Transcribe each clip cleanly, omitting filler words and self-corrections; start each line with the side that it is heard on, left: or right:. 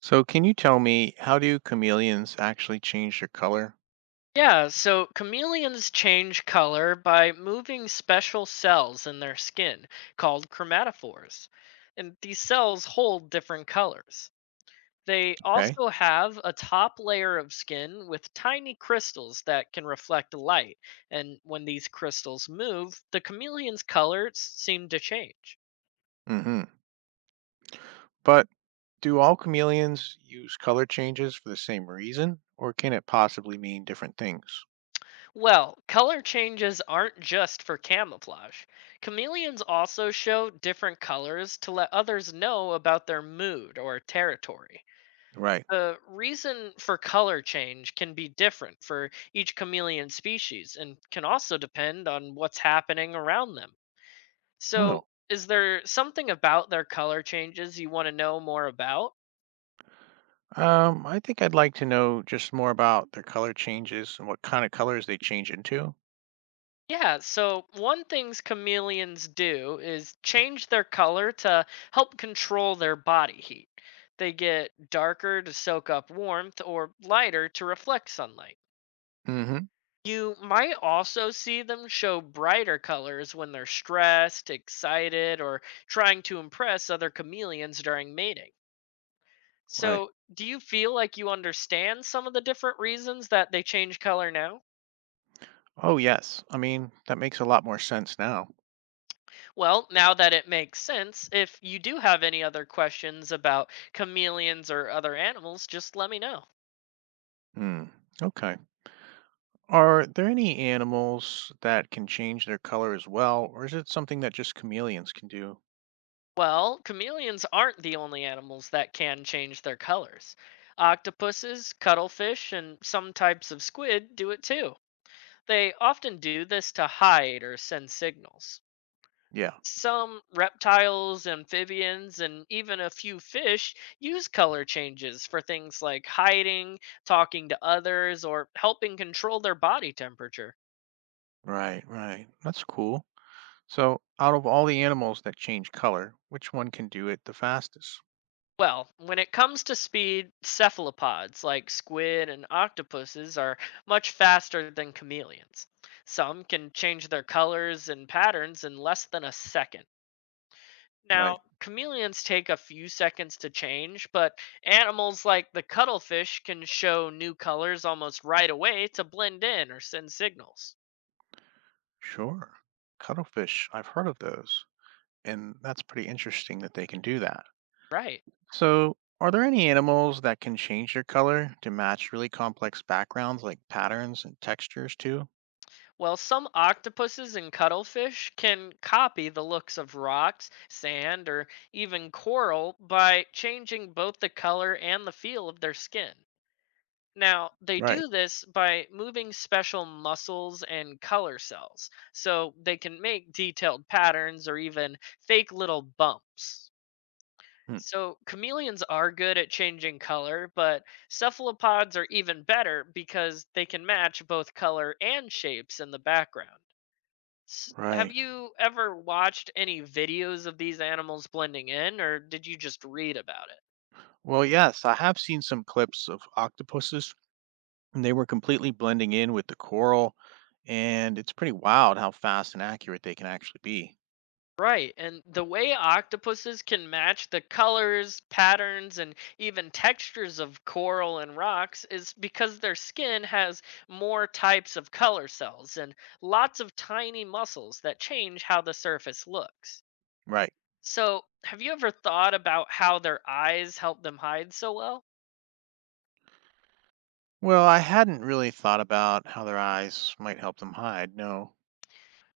right: So can you tell me, how do chameleons actually change their color?
left: Yeah, so chameleons change color by moving special cells in their skin called chromatophores. And these cells hold different colors. They
right: Okay.
left: also have a top layer of skin with tiny crystals that can reflect light. And when these crystals move, the chameleon's colors seem to change.
right: Hmm. But do all chameleons use color changes for the same reason, or can it possibly mean different things?
left: Well, color changes aren't just for camouflage. Chameleons also show different colors to let others know about their mood or territory.
right: Right.
left: The reason for color change can be different for each chameleon species and can also depend on what's happening around them. So,
right: Oh.
left: is there something about their color changes you want to know more about?
right: I think I'd like to know just more about their color changes and what kind of colors they change into.
left: Yeah, so one things chameleons do is change their color to help control their body heat. They get darker to soak up warmth or lighter to reflect sunlight.
right: Hmm.
left: You might also see them show brighter colors when they're stressed, excited, or trying to impress other chameleons during mating.
right: Right.
left: So, do you feel like you understand some of the different reasons that they change color now?
right: Oh, yes. I mean, that makes a lot more sense now.
left: Well, now that it makes sense, if you do have any other questions about chameleons or other animals, just let me know.
right: Hmm. Okay. Are there any animals that can change their color as well, or is it something that just chameleons can do?
left: Well, chameleons aren't the only animals that can change their colors. Octopuses, cuttlefish, and some types of squid do it too. They often do this to hide or send signals.
right: Yeah.
left: Some reptiles, amphibians, and even a few fish use color changes for things like hiding, talking to others, or helping control their body temperature.
right: Right, right. That's cool. So, out of all the animals that change color, which one can do it the fastest?
left: Well, when it comes to speed, cephalopods like squid and octopuses are much faster than chameleons. Some can change their colors and patterns in less than a second. Now,
right: Right.
left: chameleons take a few seconds to change, but animals like the cuttlefish can show new colors almost right away to blend in or send signals.
right: Sure. Cuttlefish. I've heard of those. And that's pretty interesting that they can do that.
left: Right.
right: So, are there any animals that can change their color to match really complex backgrounds, like patterns and textures too?
left: Well, some octopuses and cuttlefish can copy the looks of rocks, sand, or even coral by changing both the color and the feel of their skin. Now, they do
right: Right.
left: this by moving special muscles and color cells, so they can make detailed patterns or even fake little bumps.
right: Hmm.
left: So, chameleons are good at changing color, but cephalopods are even better because they can match both color and shapes in the background. Have
right: Right.
left: you ever watched any videos of these animals blending in, or did you just read about it?
right: Well, yes, I have seen some clips of octopuses, and they were completely blending in with the coral, and it's pretty wild how fast and accurate they can actually be.
left: Right, and the way octopuses can match the colors, patterns, and even textures of coral and rocks is because their skin has more types of color cells and lots of tiny muscles that change how the surface looks.
right: Right.
left: So, have you ever thought about how their eyes help them hide so well?
right: Well, I hadn't really thought about how their eyes might help them hide, no.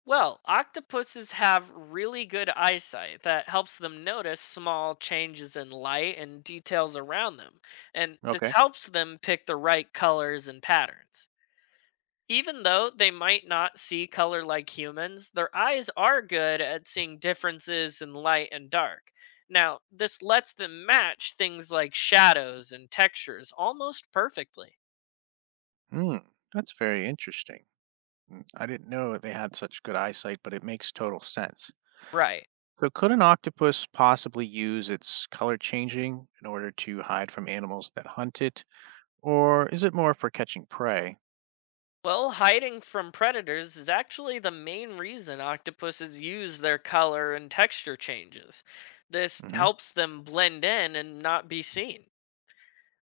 left: Well, octopuses have really good eyesight that helps them notice small changes in light and details around them, and this
right: Okay.
left: helps them pick the right colors and patterns. Even though they might not see color like humans, their eyes are good at seeing differences in light and dark. Now, this lets them match things like shadows and textures almost perfectly.
right: Hmm, that's very interesting. Mm, I didn't know they had such good eyesight, but it makes total sense.
left: Right.
right: So could an octopus possibly use its color changing in order to hide from animals that hunt it, or is it more for catching prey?
left: Well, hiding from predators is actually the main reason octopuses use their color and texture changes. This
right: Hmm.
left: helps them blend in and not be seen.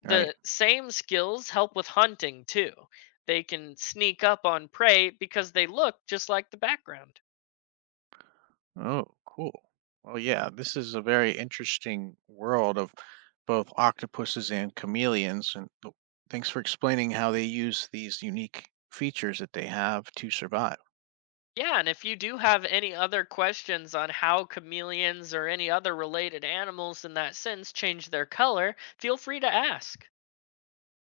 right: Right.
left: The same skills help with hunting, too. They can sneak up on prey because they look just like the background.
right: Oh, cool. Well, yeah, this is a very interesting world of both octopuses and chameleons. And thanks for explaining how they use these unique features that they have to survive.
left: Yeah, and if you do have any other questions on how chameleons or any other related animals in that sense change their color, feel free to ask.